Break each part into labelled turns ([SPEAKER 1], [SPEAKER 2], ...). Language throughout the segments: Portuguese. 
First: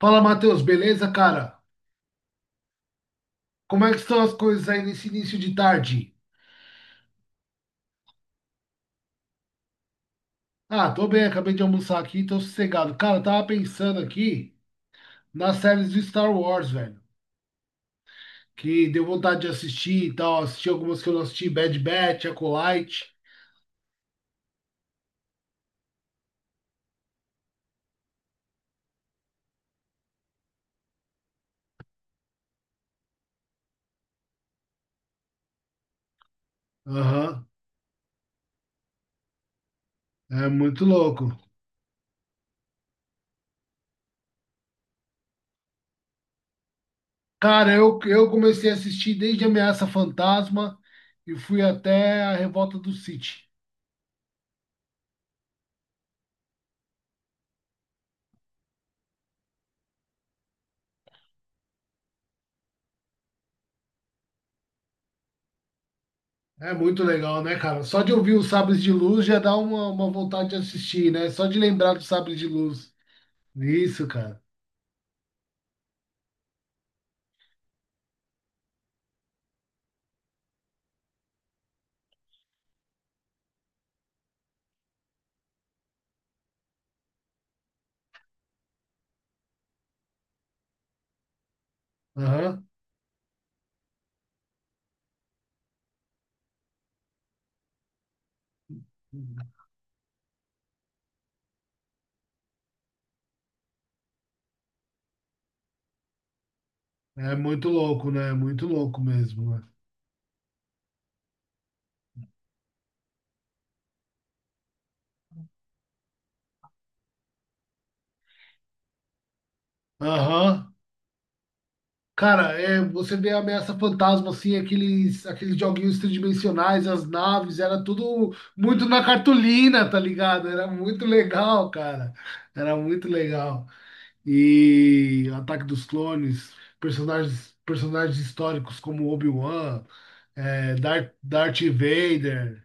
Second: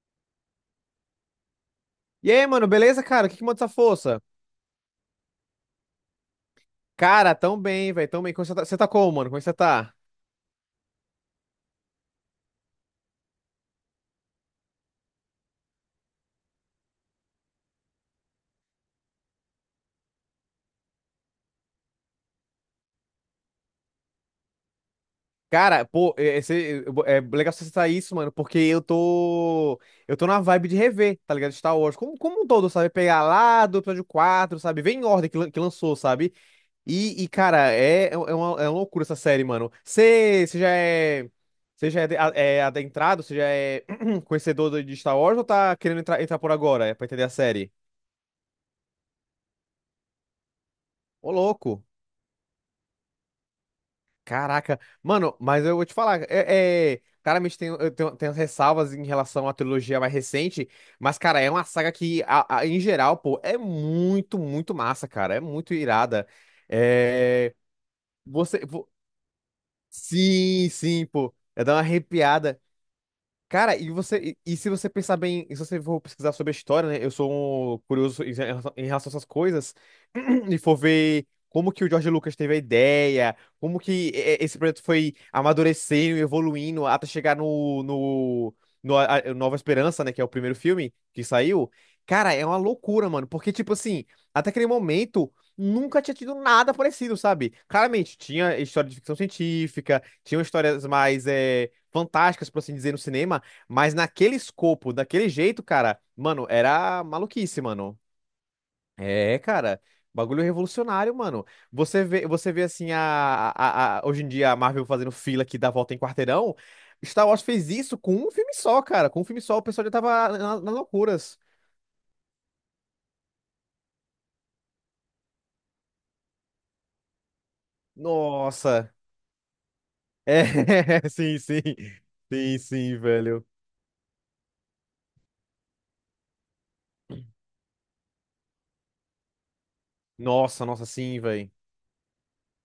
[SPEAKER 1] Fala, Matheus, beleza, cara?
[SPEAKER 2] E aí, mano, beleza, cara? O que que manda essa
[SPEAKER 1] Como é que
[SPEAKER 2] força?
[SPEAKER 1] estão as coisas aí nesse início de tarde?
[SPEAKER 2] Cara, tão bem, velho, tão bem. Como você tá como, mano? Como é que você tá?
[SPEAKER 1] Ah, tô bem, acabei de almoçar aqui, tô sossegado. Cara, eu tava pensando aqui nas séries do Star Wars, velho, que deu vontade de assistir e tal. Assisti algumas que eu não assisti, Bad Batch, Acolyte.
[SPEAKER 2] Cara, pô, é legal você citar isso, mano, porque eu tô. Eu tô na vibe de rever, tá ligado? Star Wars. Como um todo, sabe? Pegar lá do episódio 4, sabe? Vem em ordem que lançou, sabe? E,
[SPEAKER 1] Aham,
[SPEAKER 2] cara, é, é, um, é uma loucura essa série, mano. Você
[SPEAKER 1] é
[SPEAKER 2] já
[SPEAKER 1] muito louco.
[SPEAKER 2] é. É adentrado? Você já é conhecedor de Star Wars ou tá querendo entrar, entrar por agora? É pra entender a
[SPEAKER 1] Cara,
[SPEAKER 2] série?
[SPEAKER 1] eu comecei a assistir desde Ameaça Fantasma
[SPEAKER 2] Ô,
[SPEAKER 1] e fui
[SPEAKER 2] louco.
[SPEAKER 1] até a Revolta do Sith.
[SPEAKER 2] Caraca, mano, mas eu vou te falar, claramente tenho as ressalvas em relação à trilogia mais recente, mas, cara, é uma saga que em geral, pô, é muito, muito massa, cara, é muito irada.
[SPEAKER 1] É muito legal,
[SPEAKER 2] É,
[SPEAKER 1] né, cara? Só de ouvir os
[SPEAKER 2] você,
[SPEAKER 1] Sabres
[SPEAKER 2] vo-
[SPEAKER 1] de Luz já dá uma vontade de
[SPEAKER 2] sim, sim,
[SPEAKER 1] assistir, né?
[SPEAKER 2] pô,
[SPEAKER 1] Só de
[SPEAKER 2] é dar uma
[SPEAKER 1] lembrar dos Sabres de
[SPEAKER 2] arrepiada.
[SPEAKER 1] Luz.
[SPEAKER 2] Cara, e
[SPEAKER 1] Isso,
[SPEAKER 2] você,
[SPEAKER 1] cara.
[SPEAKER 2] e, e se você pensar bem, se você for pesquisar sobre a história, né? Eu sou um curioso em relação a essas coisas, e for ver como que o George Lucas teve a ideia, como que esse projeto foi amadurecendo e evoluindo até chegar no Nova Esperança, né? Que é o primeiro filme que saiu. Cara, é uma
[SPEAKER 1] Aham.
[SPEAKER 2] loucura, mano, porque, tipo assim, até aquele momento. Nunca tinha tido nada parecido, sabe? Claramente, tinha história de ficção científica, tinham histórias mais fantásticas, por assim dizer, no cinema. Mas naquele escopo, daquele jeito, cara, mano, era
[SPEAKER 1] É
[SPEAKER 2] maluquice,
[SPEAKER 1] muito
[SPEAKER 2] mano.
[SPEAKER 1] louco, né? É muito louco
[SPEAKER 2] É,
[SPEAKER 1] mesmo, né?
[SPEAKER 2] cara, bagulho revolucionário, mano. Você vê assim, hoje em dia a Marvel fazendo fila que dá volta em quarteirão. Star Wars fez isso com um filme só, cara. Com um filme só, o pessoal já tava
[SPEAKER 1] Aham.
[SPEAKER 2] nas loucuras.
[SPEAKER 1] Cara, é, você vê a Ameaça Fantasma, assim, aqueles joguinhos tridimensionais, as naves, era tudo muito
[SPEAKER 2] Nossa.
[SPEAKER 1] na cartolina, tá ligado? Era muito
[SPEAKER 2] É, sim, sim.
[SPEAKER 1] legal, cara.
[SPEAKER 2] Sim,
[SPEAKER 1] Era
[SPEAKER 2] sim,
[SPEAKER 1] muito
[SPEAKER 2] velho.
[SPEAKER 1] legal. E Ataque dos Clones, personagens históricos como Obi-Wan,
[SPEAKER 2] Nossa,
[SPEAKER 1] é,
[SPEAKER 2] nossa, sim, velho.
[SPEAKER 1] Darth Vader.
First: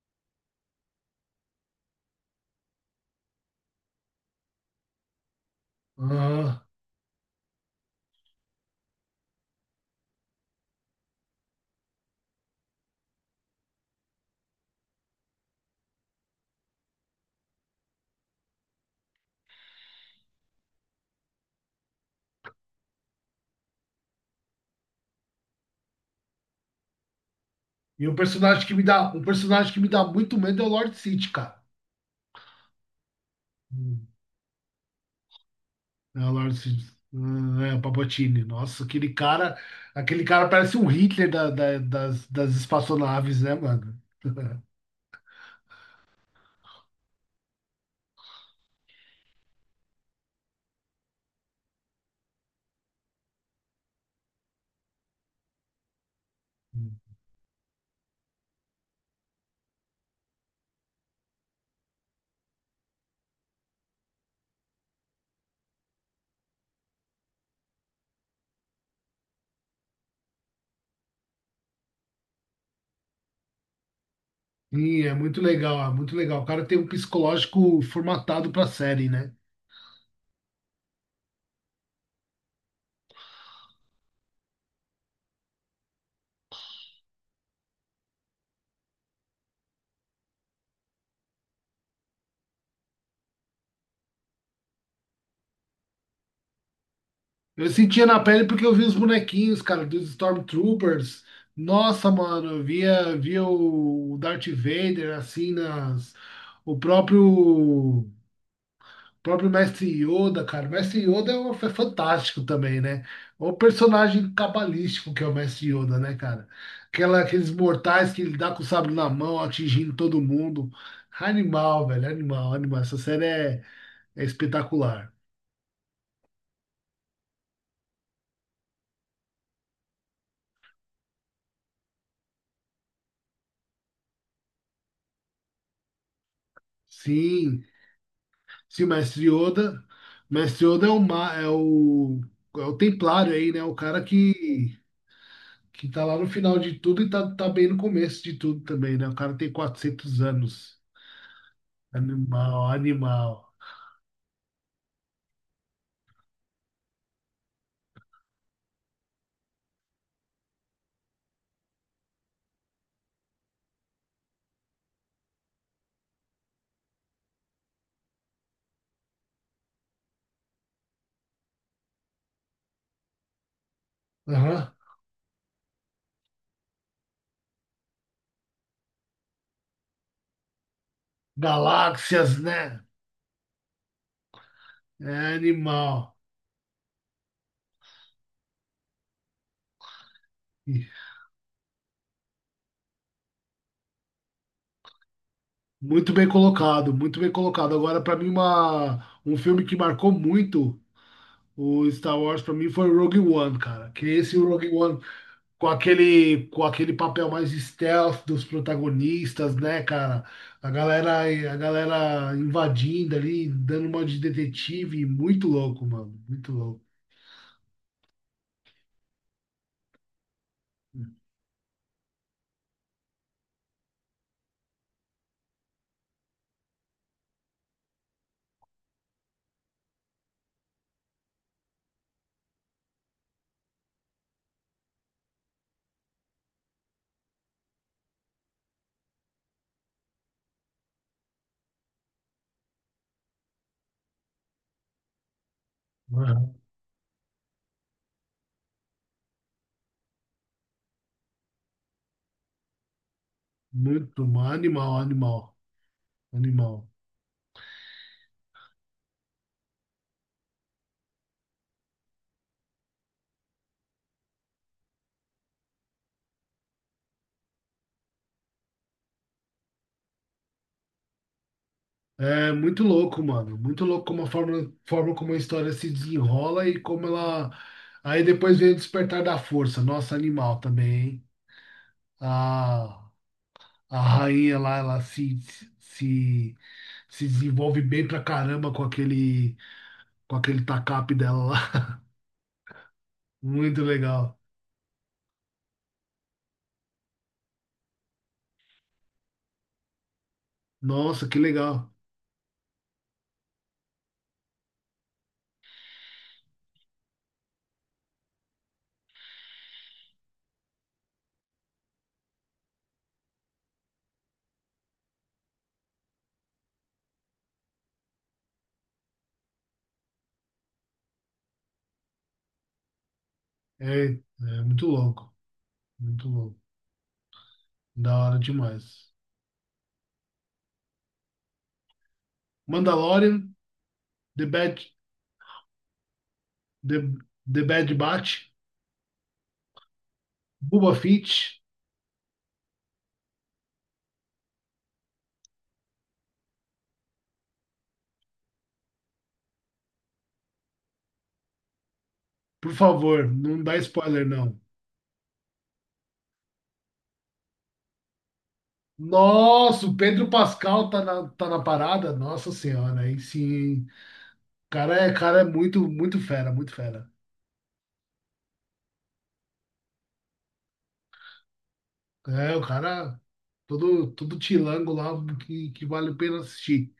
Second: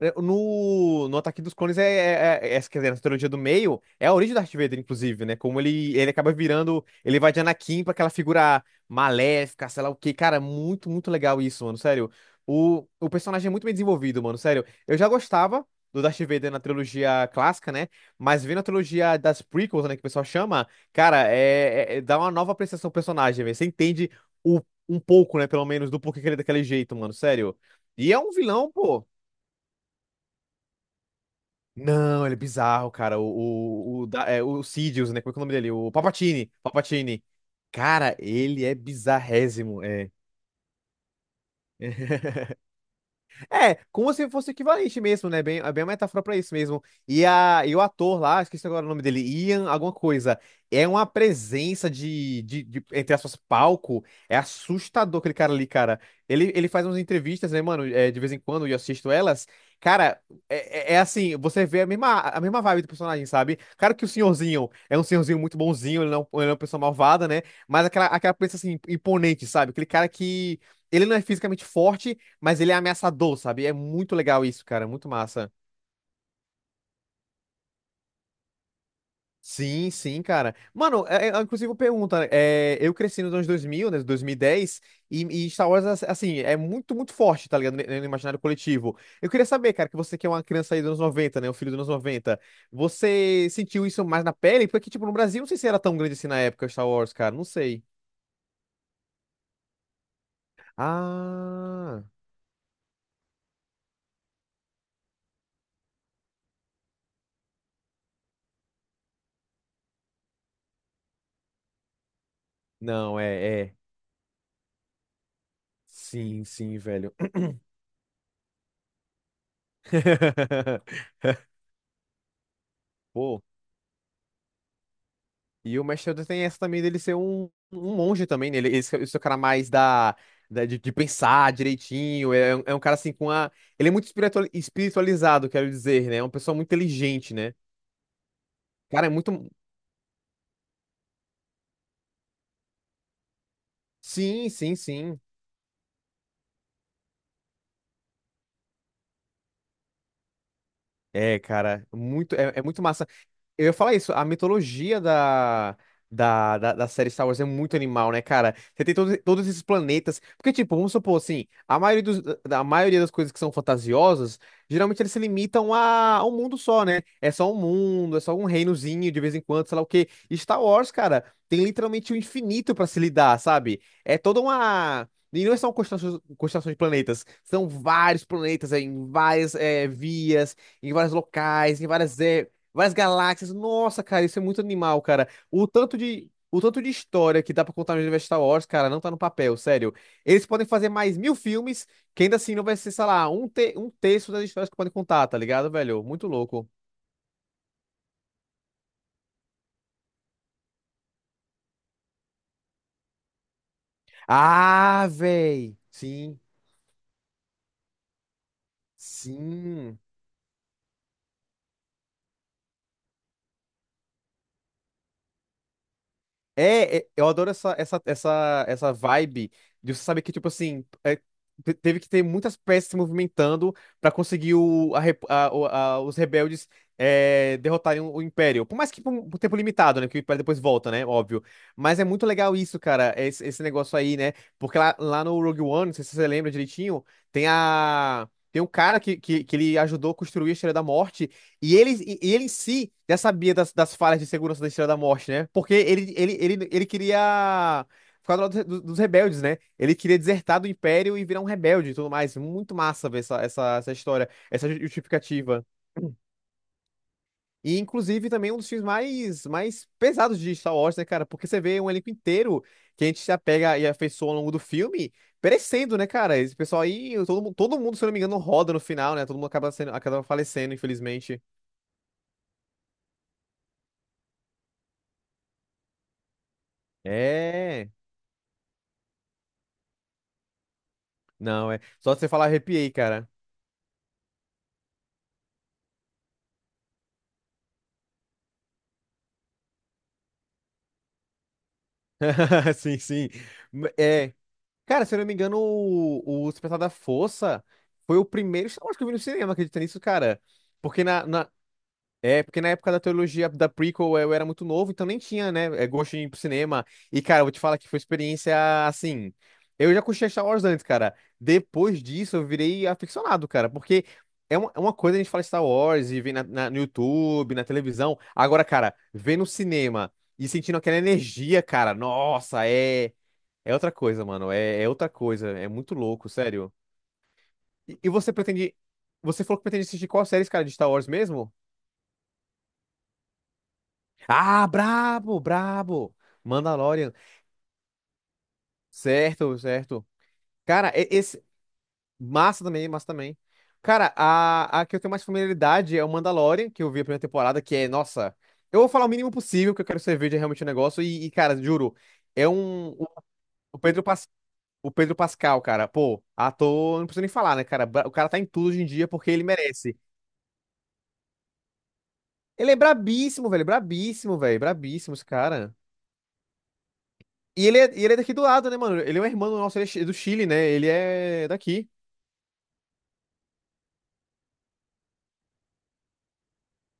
[SPEAKER 2] É, no Ataque dos Clones quer dizer, na trilogia do meio, é a origem do Darth Vader, inclusive, né? Como ele acaba
[SPEAKER 1] Aham.
[SPEAKER 2] virando, ele vai de Anakin pra aquela figura maléfica, sei lá o quê. Cara, muito, muito legal isso, mano, sério. O personagem é muito bem desenvolvido, mano, sério. Eu já gostava do Darth Vader na trilogia clássica, né? Mas vendo a trilogia das prequels, né, que o pessoal chama, cara, dá uma nova apreciação ao personagem, velho. Você entende o, um pouco, né, pelo menos, do porquê que ele é daquele jeito, mano, sério.
[SPEAKER 1] E
[SPEAKER 2] E
[SPEAKER 1] um
[SPEAKER 2] é um
[SPEAKER 1] personagem
[SPEAKER 2] vilão,
[SPEAKER 1] que me
[SPEAKER 2] pô.
[SPEAKER 1] dá, um personagem que me dá muito medo é o Lord Sith, cara.
[SPEAKER 2] Não, ele é bizarro, cara.
[SPEAKER 1] Hum.
[SPEAKER 2] O Sidious, né? Como é que é o nome dele? O
[SPEAKER 1] É o
[SPEAKER 2] Palpatine.
[SPEAKER 1] Lord Sith.
[SPEAKER 2] Palpatine.
[SPEAKER 1] Hum. É, o
[SPEAKER 2] Cara,
[SPEAKER 1] Palpatine.
[SPEAKER 2] ele é
[SPEAKER 1] Nossa,
[SPEAKER 2] bizarrésimo. É.
[SPEAKER 1] aquele cara parece um Hitler das espaçonaves, né,
[SPEAKER 2] É,
[SPEAKER 1] mano?
[SPEAKER 2] como se fosse equivalente mesmo, né? Bem, é bem uma metáfora pra isso mesmo. E o ator lá, esqueci agora o nome dele, Ian alguma coisa, é uma presença de entre aspas, palco. É assustador aquele cara ali, cara. Ele faz umas entrevistas, né, mano? É, de vez em quando, e eu assisto elas. Cara, é assim, você vê a mesma vibe do personagem, sabe? Claro que o senhorzinho é um senhorzinho muito bonzinho, ele não é uma pessoa malvada, né? Mas aquela presença, assim, imponente, sabe? Aquele cara que... Ele não é fisicamente forte, mas ele é ameaçador, sabe? É muito legal isso, cara.
[SPEAKER 1] Sim,
[SPEAKER 2] Muito
[SPEAKER 1] é muito
[SPEAKER 2] massa.
[SPEAKER 1] legal, é muito legal. O cara tem um psicológico formatado pra série, né?
[SPEAKER 2] Sim, sim, cara. Mano, inclusive pergunta, eu cresci nos anos 2000, né, 2010. E Star Wars, assim, é muito, muito forte, tá ligado? No imaginário coletivo. Eu queria saber, cara, que você que é uma criança aí dos anos 90, né, um filho dos anos 90, você sentiu isso mais na pele? Porque, tipo, no Brasil, não sei se era tão grande assim na época, Star Wars, cara, não
[SPEAKER 1] Eu
[SPEAKER 2] sei.
[SPEAKER 1] sentia na pele porque eu vi os bonequinhos, cara, dos Stormtroopers.
[SPEAKER 2] Ah,
[SPEAKER 1] Nossa, mano, eu via, via o Darth Vader, assim, nas... O próprio, próprio Mestre Yoda, cara. O Mestre Yoda é, é fantástico também, né?
[SPEAKER 2] não,
[SPEAKER 1] O
[SPEAKER 2] é, é.
[SPEAKER 1] personagem cabalístico que é o Mestre Yoda, né,
[SPEAKER 2] Sim,
[SPEAKER 1] cara?
[SPEAKER 2] sim, velho.
[SPEAKER 1] Aquela, aqueles mortais que ele dá com o sabre na mão, atingindo todo mundo. Animal, velho, animal, animal. Essa série
[SPEAKER 2] Pô.
[SPEAKER 1] é, é espetacular.
[SPEAKER 2] E o Mash Elder tem essa também dele ser um, um monge também, né? Esse é o cara mais de pensar direitinho. É um cara assim com a. Ele é muito espiritual espiritualizado, quero dizer, né? É uma pessoa muito inteligente, né?
[SPEAKER 1] Sim. Se o
[SPEAKER 2] Cara, é
[SPEAKER 1] Mestre
[SPEAKER 2] muito.
[SPEAKER 1] Yoda. O Mestre Yoda é é o, é o Templário aí, né? O cara
[SPEAKER 2] Sim, sim, sim.
[SPEAKER 1] que tá lá no final de tudo e tá, tá bem no começo de tudo também, né? O cara tem 400 anos.
[SPEAKER 2] É, cara, muito, é
[SPEAKER 1] Animal,
[SPEAKER 2] muito massa.
[SPEAKER 1] animal.
[SPEAKER 2] Eu ia falar isso, a mitologia da série Star Wars é muito animal, né, cara? Você tem todos esses planetas. Porque, tipo, vamos supor assim, a maioria das coisas que são fantasiosas, geralmente eles se limitam a um mundo só, né? É só um mundo, é só um reinozinho de vez em quando, sei lá o quê. E Star Wars, cara, tem literalmente o infinito pra se lidar, sabe? É toda
[SPEAKER 1] Aham.
[SPEAKER 2] uma. E não são constelações, constelações de planetas, são vários planetas em em vários locais, em
[SPEAKER 1] Galáxias, né?
[SPEAKER 2] várias galáxias. Nossa, cara, isso é muito animal,
[SPEAKER 1] É
[SPEAKER 2] cara. O tanto
[SPEAKER 1] animal.
[SPEAKER 2] de. O tanto de história que dá pra contar no universo Star Wars, cara, não tá no papel, sério. Eles podem
[SPEAKER 1] E
[SPEAKER 2] fazer mais 1.000 filmes, que ainda assim não vai ser, sei lá, um, te um terço das histórias que podem contar, tá ligado, velho?
[SPEAKER 1] muito bem
[SPEAKER 2] Muito louco.
[SPEAKER 1] colocado, muito bem colocado. Agora, pra mim, uma, um filme que marcou muito o Star Wars, pra mim, foi o Rogue One, cara. Que esse Rogue One
[SPEAKER 2] Ah, véi. Sim,
[SPEAKER 1] com aquele papel mais stealth dos protagonistas, né,
[SPEAKER 2] sim.
[SPEAKER 1] cara? A galera, a galera invadindo ali, dando uma de detetive, muito louco, mano, muito louco.
[SPEAKER 2] É, é, eu adoro essa vibe de você saber que, tipo assim, teve que ter muitas peças se movimentando pra conseguir o, a rep- a- o- a- os rebeldes derrotarem o Império. Por mais que por um por tempo limitado, né? Que o Império depois volta, né? Óbvio. Mas é muito legal isso, cara, esse negócio aí, né? Porque lá no Rogue One, não sei se você lembra direitinho, tem a. Tem um cara que ele ajudou a construir a Estrela da Morte. E ele em si já sabia das falhas de segurança da Estrela da Morte, né? Porque
[SPEAKER 1] Aham.
[SPEAKER 2] ele queria ficar do lado dos rebeldes, né? Ele queria desertar do Império e virar um rebelde e tudo mais. Muito massa ver essa
[SPEAKER 1] Muito,
[SPEAKER 2] história,
[SPEAKER 1] mano,
[SPEAKER 2] essa
[SPEAKER 1] animal, animal,
[SPEAKER 2] justificativa.
[SPEAKER 1] animal.
[SPEAKER 2] E, inclusive, também um dos filmes mais pesados de Star Wars, né, cara? Porque você vê um elenco inteiro que a gente se apega e afeiçoa ao longo do filme, perecendo, né, cara? Esse pessoal aí, todo mundo, se eu não me engano, roda no final, né? Todo mundo acaba, sendo, acaba falecendo, infelizmente.
[SPEAKER 1] É muito louco, mano. Muito louco como a forma, forma como a história se desenrola e como ela.
[SPEAKER 2] É.
[SPEAKER 1] Aí depois vem o Despertar da Força. Nossa, animal também, hein?
[SPEAKER 2] Não, é. Só de você falar arrepiei,
[SPEAKER 1] A,
[SPEAKER 2] cara.
[SPEAKER 1] a rainha lá, ela se, se, se desenvolve bem pra caramba com aquele tacape dela lá.
[SPEAKER 2] Sim, sim.
[SPEAKER 1] Muito
[SPEAKER 2] M- É.
[SPEAKER 1] legal.
[SPEAKER 2] Cara, se eu não me engano, o Despertar da Força foi o primeiro Star Wars que eu vi no cinema, acredita nisso, cara? Porque
[SPEAKER 1] Nossa, que legal.
[SPEAKER 2] é, porque na época da teologia da prequel eu era muito novo, então nem tinha, né, é, gosto de ir pro cinema. E, cara, eu vou te falar que foi experiência assim. Eu já curti Star Wars antes, cara. Depois disso eu virei aficionado, cara, porque é uma coisa a gente fala Star Wars e ver no YouTube, na televisão. Agora, cara, ver no cinema e sentindo aquela energia, cara, nossa, é, é outra
[SPEAKER 1] É,
[SPEAKER 2] coisa, mano.
[SPEAKER 1] é
[SPEAKER 2] É,
[SPEAKER 1] muito
[SPEAKER 2] é outra
[SPEAKER 1] louco.
[SPEAKER 2] coisa. É muito
[SPEAKER 1] Muito
[SPEAKER 2] louco,
[SPEAKER 1] louco.
[SPEAKER 2] sério. E
[SPEAKER 1] Da
[SPEAKER 2] você
[SPEAKER 1] hora
[SPEAKER 2] pretende.
[SPEAKER 1] demais.
[SPEAKER 2] Você falou que pretende assistir qual série, cara, de Star Wars mesmo?
[SPEAKER 1] Mandalorian, The
[SPEAKER 2] Ah,
[SPEAKER 1] Bad,
[SPEAKER 2] brabo, brabo. Mandalorian.
[SPEAKER 1] The, The Bad Batch,
[SPEAKER 2] Certo, certo. Cara,
[SPEAKER 1] Boba
[SPEAKER 2] e- esse.
[SPEAKER 1] Fett.
[SPEAKER 2] Massa também, massa também. Cara, a que eu tenho mais familiaridade é o Mandalorian, que eu vi a primeira temporada, que é, nossa. Eu vou falar o mínimo possível, que eu quero que você veja realmente o negócio. Cara, juro, é
[SPEAKER 1] Por
[SPEAKER 2] um. O
[SPEAKER 1] favor, não dá
[SPEAKER 2] o Pedro,
[SPEAKER 1] spoiler,
[SPEAKER 2] Pas,
[SPEAKER 1] não.
[SPEAKER 2] o Pedro Pascal, cara, pô, ator, não preciso nem falar, né, cara? Bra- O cara tá em tudo hoje em dia porque ele
[SPEAKER 1] Nossa, o
[SPEAKER 2] merece.
[SPEAKER 1] Pedro Pascal tá na, tá na parada? Nossa
[SPEAKER 2] Ele é
[SPEAKER 1] senhora, aí
[SPEAKER 2] brabíssimo, velho,
[SPEAKER 1] sim. O
[SPEAKER 2] brabíssimo, velho, brabíssimo esse
[SPEAKER 1] cara é
[SPEAKER 2] cara.
[SPEAKER 1] muito, muito fera, muito fera.
[SPEAKER 2] E ele é daqui do lado, né, mano? Ele é um irmão nosso, ele é chi- do Chile, né? Ele é daqui.
[SPEAKER 1] É, o cara, todo, todo tilango lá que vale a pena assistir.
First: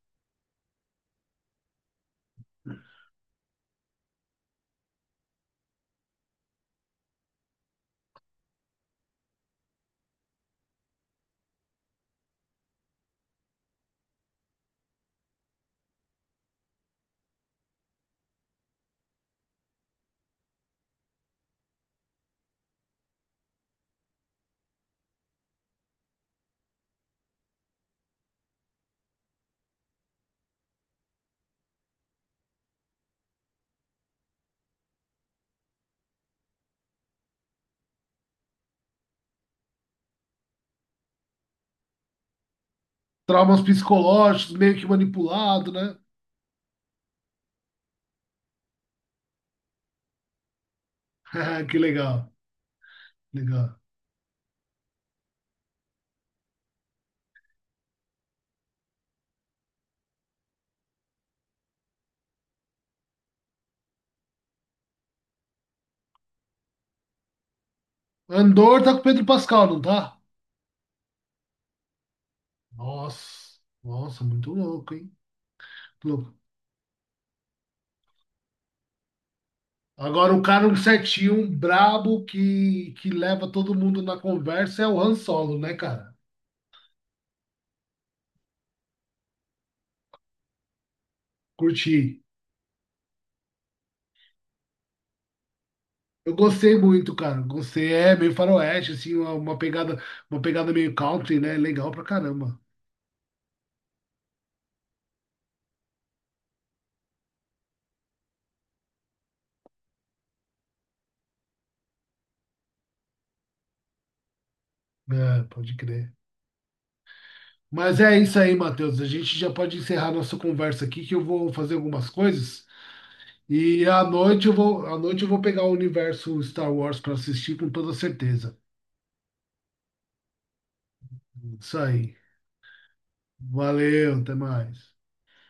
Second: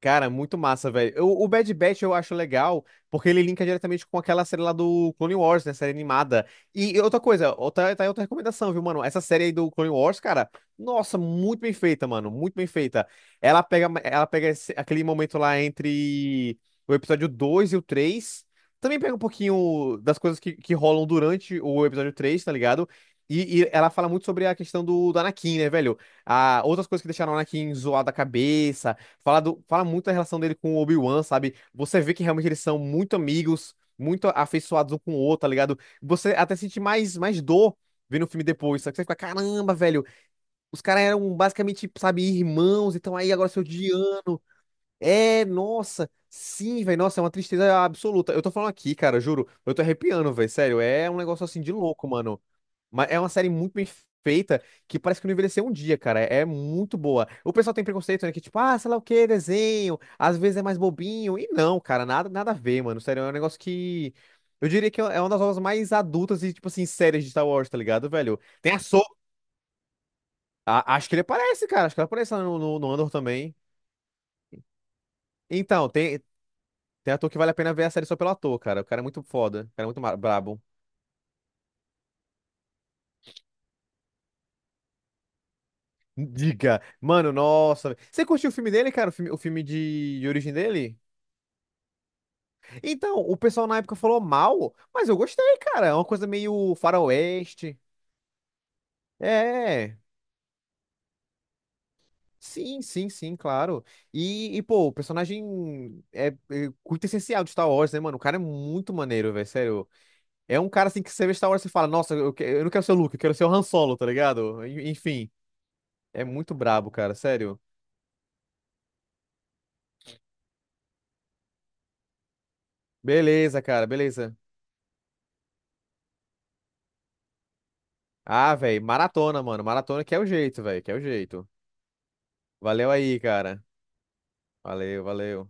[SPEAKER 2] Cara, muito massa, velho. Eu- O Bad Batch eu acho legal, porque ele linka diretamente com aquela série lá do Clone Wars, né? Série animada. E outra coisa, outra, tá aí outra recomendação, viu, mano? Essa série aí do Clone Wars, cara, nossa, muito bem feita, mano. Muito bem feita. Ela pega aquele momento lá entre o episódio 2 e o três. Também pega um pouquinho das coisas que rolam durante o episódio 3, tá ligado? E ela fala muito sobre a questão do Anakin, né, velho? Ah, outras coisas que deixaram o Anakin zoado da cabeça. Fala muito da relação dele com o Obi-Wan, sabe? Você vê que realmente eles são muito amigos, muito afeiçoados um com o outro, tá ligado? Você até sente mais dor vendo o filme depois, sabe? Você fica, caramba, velho, os caras eram basicamente, sabe, irmãos, então aí agora se
[SPEAKER 1] Traumas
[SPEAKER 2] odiando.
[SPEAKER 1] psicológicos, meio que
[SPEAKER 2] É,
[SPEAKER 1] manipulado, né?
[SPEAKER 2] nossa, sim, velho, nossa, é uma tristeza absoluta. Eu tô falando aqui, cara, juro, eu tô arrepiando, velho, sério, é um negócio assim de
[SPEAKER 1] Que
[SPEAKER 2] louco,
[SPEAKER 1] legal,
[SPEAKER 2] mano. Mas é uma série muito
[SPEAKER 1] legal.
[SPEAKER 2] bem feita que parece que não envelheceu um dia, cara. É muito boa. O pessoal tem preconceito, né? Que tipo, ah, sei lá o que, desenho. Às vezes é mais bobinho. E não, cara, nada, nada a ver, mano. Sério, é um negócio que. Eu diria que é uma das obras mais adultas e, tipo assim, séries de Star Wars, tá ligado, velho? Tem a
[SPEAKER 1] Andor tá com
[SPEAKER 2] So.
[SPEAKER 1] o Pedro Pascal, não tá?
[SPEAKER 2] A- acho que ele aparece, cara. Acho que ele aparece lá no Andor também.
[SPEAKER 1] Nossa, nossa, muito louco, hein?
[SPEAKER 2] Então, tem,
[SPEAKER 1] Louco.
[SPEAKER 2] tem ator que vale a pena ver a série só pelo ator, cara. O cara é muito foda. O cara é muito ma-
[SPEAKER 1] Agora, o
[SPEAKER 2] brabo.
[SPEAKER 1] cara um certinho, um brabo que leva todo mundo na conversa é o Han Solo, né, cara?
[SPEAKER 2] Diga. Mano, nossa. Você curtiu o filme dele, cara? O filme de origem dele?
[SPEAKER 1] Curti.
[SPEAKER 2] Então, o pessoal na época falou mal, mas eu gostei, cara. É uma coisa
[SPEAKER 1] Eu
[SPEAKER 2] meio
[SPEAKER 1] gostei muito, cara.
[SPEAKER 2] faroeste.
[SPEAKER 1] Gostei. É meio faroeste, assim,
[SPEAKER 2] É.
[SPEAKER 1] uma pegada meio country, né? Legal pra caramba.
[SPEAKER 2] Sim, sim, sim, claro. Pô, o personagem é muito essencial de Star Wars, né, mano? O cara é muito maneiro, velho, sério. É um cara, assim, que você vê Star Wars e fala, nossa, eu não quero ser o Luke, eu quero ser o Han Solo, tá ligado? En- Enfim,
[SPEAKER 1] É, pode crer.
[SPEAKER 2] é muito brabo, cara, sério.
[SPEAKER 1] Mas é isso aí, Matheus. A gente já pode encerrar nossa conversa aqui, que eu vou fazer algumas coisas.
[SPEAKER 2] Beleza,
[SPEAKER 1] E
[SPEAKER 2] cara,
[SPEAKER 1] à
[SPEAKER 2] beleza.
[SPEAKER 1] noite eu vou, à noite eu vou pegar o universo Star Wars pra assistir com toda
[SPEAKER 2] Ah,
[SPEAKER 1] certeza.
[SPEAKER 2] velho, maratona, mano. Maratona que é o jeito, velho, que é o jeito.
[SPEAKER 1] Isso aí.
[SPEAKER 2] Valeu aí, cara.
[SPEAKER 1] Valeu, até mais.
[SPEAKER 2] Valeu, valeu.